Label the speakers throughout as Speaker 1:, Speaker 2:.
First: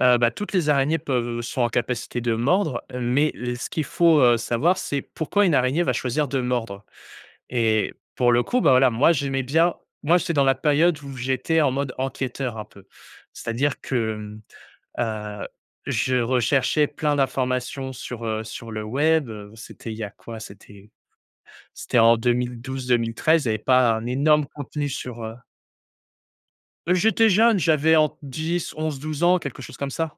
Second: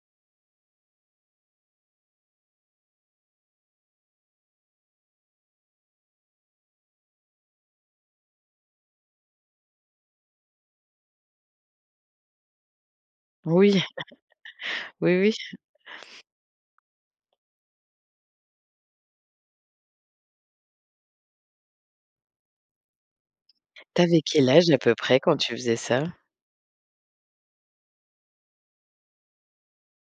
Speaker 1: Heu bah, toutes les araignées peuvent, heu, sont en capacité de mordre. Mais le ce qu'il faut, heu, savoir, c'est pourquoi une araignée va choisir de mordre? Et pour le coup, bah, voilà, moi, j'aimais bien moi, j'étais dans la période où j'étais en mode enquêteur, un peu.
Speaker 2: Oui.
Speaker 1: C'est-à-dire que, hem,
Speaker 2: Oui, oui.
Speaker 1: heu, je recherchais plein d'informations sur, heu, sur le web, heu, c'était il y a quoi? C'était c'était en 2012-2013, il y avait pas
Speaker 2: Tu
Speaker 1: un
Speaker 2: avais
Speaker 1: énorme
Speaker 2: quel âge à
Speaker 1: contenu
Speaker 2: peu près,
Speaker 1: sur,
Speaker 2: quand
Speaker 1: heu
Speaker 2: tu faisais ça?
Speaker 1: Heu, j'étais jeune. J'avais entre 10-11-12 ans, quelque chose comme ça.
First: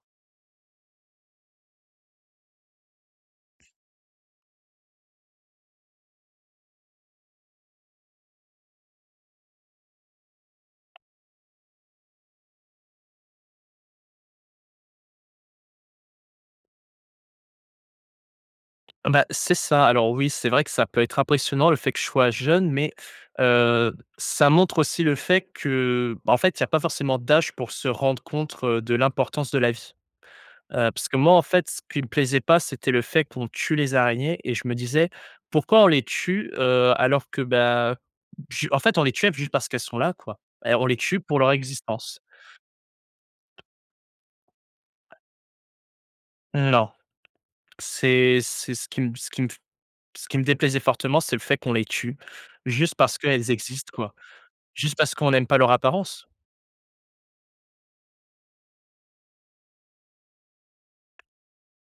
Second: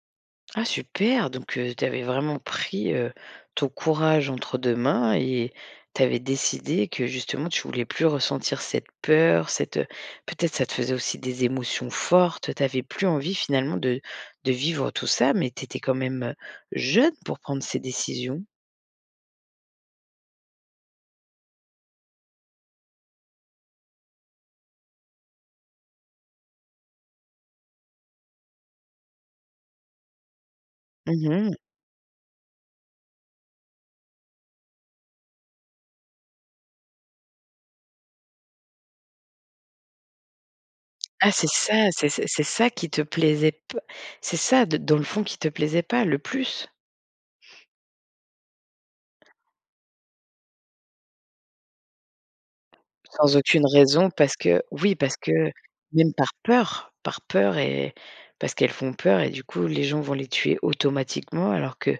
Speaker 2: Ah super! Donc heu, tu avais vraiment pris, heu, ton courage entre 2 mains et tu avais décidé que, justement, tu voulais plus ressentir cette peur, cette, heu peut-être ça te faisait aussi des émotions fortes. Tu avais plus envie, finalement, de de vivre tout ça mais tu étais quand même, heu, jeune pour prendre ces décisions?
Speaker 1: Bah, c'est ça. Alors oui, c'est vrai que ça peut être impressionnant, le fait que je sois jeune mais heu, ça montre aussi le fait que, bah, en fait, il y a pas forcément d'âge pour se rendre compte de l'importance de la vie. Heu, parce que
Speaker 2: Mmh
Speaker 1: moi, en
Speaker 2: mh.
Speaker 1: fait, ce qui me plaisait pas, c'était le fait qu'on tue les araignées et je me disais: «Pourquoi on les tue? Heu, alors que, bah, heu, je» en fait, on les tuait juste parce qu'elles sont là, quoi et on les tue
Speaker 2: Ah,
Speaker 1: pour
Speaker 2: c'est
Speaker 1: leur
Speaker 2: ça? C'est
Speaker 1: existence.
Speaker 2: c'est c'est ça qui te plaisait p c'est ça de dans le fond qui te plaisait pas le plus?
Speaker 1: Non, c'est c'est ce qui me ce qui me f ce qui me déplaisait fortement, c'est le fait qu'on les tue juste parce
Speaker 2: Sans
Speaker 1: qu'elles
Speaker 2: aucune
Speaker 1: existent,
Speaker 2: raison
Speaker 1: quoi,
Speaker 2: parce que oui!
Speaker 1: juste parce
Speaker 2: Parce
Speaker 1: qu'on aime
Speaker 2: que
Speaker 1: pas leur
Speaker 2: même
Speaker 1: apparence.
Speaker 2: par peur! Par peur et parce qu'elles font peur et du coup les gens vont les tuer automatiquement, alors que,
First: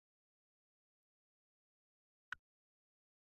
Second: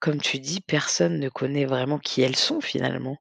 Speaker 2: comme tu dis, personne ne connaît vraiment qui elles sont, finalement.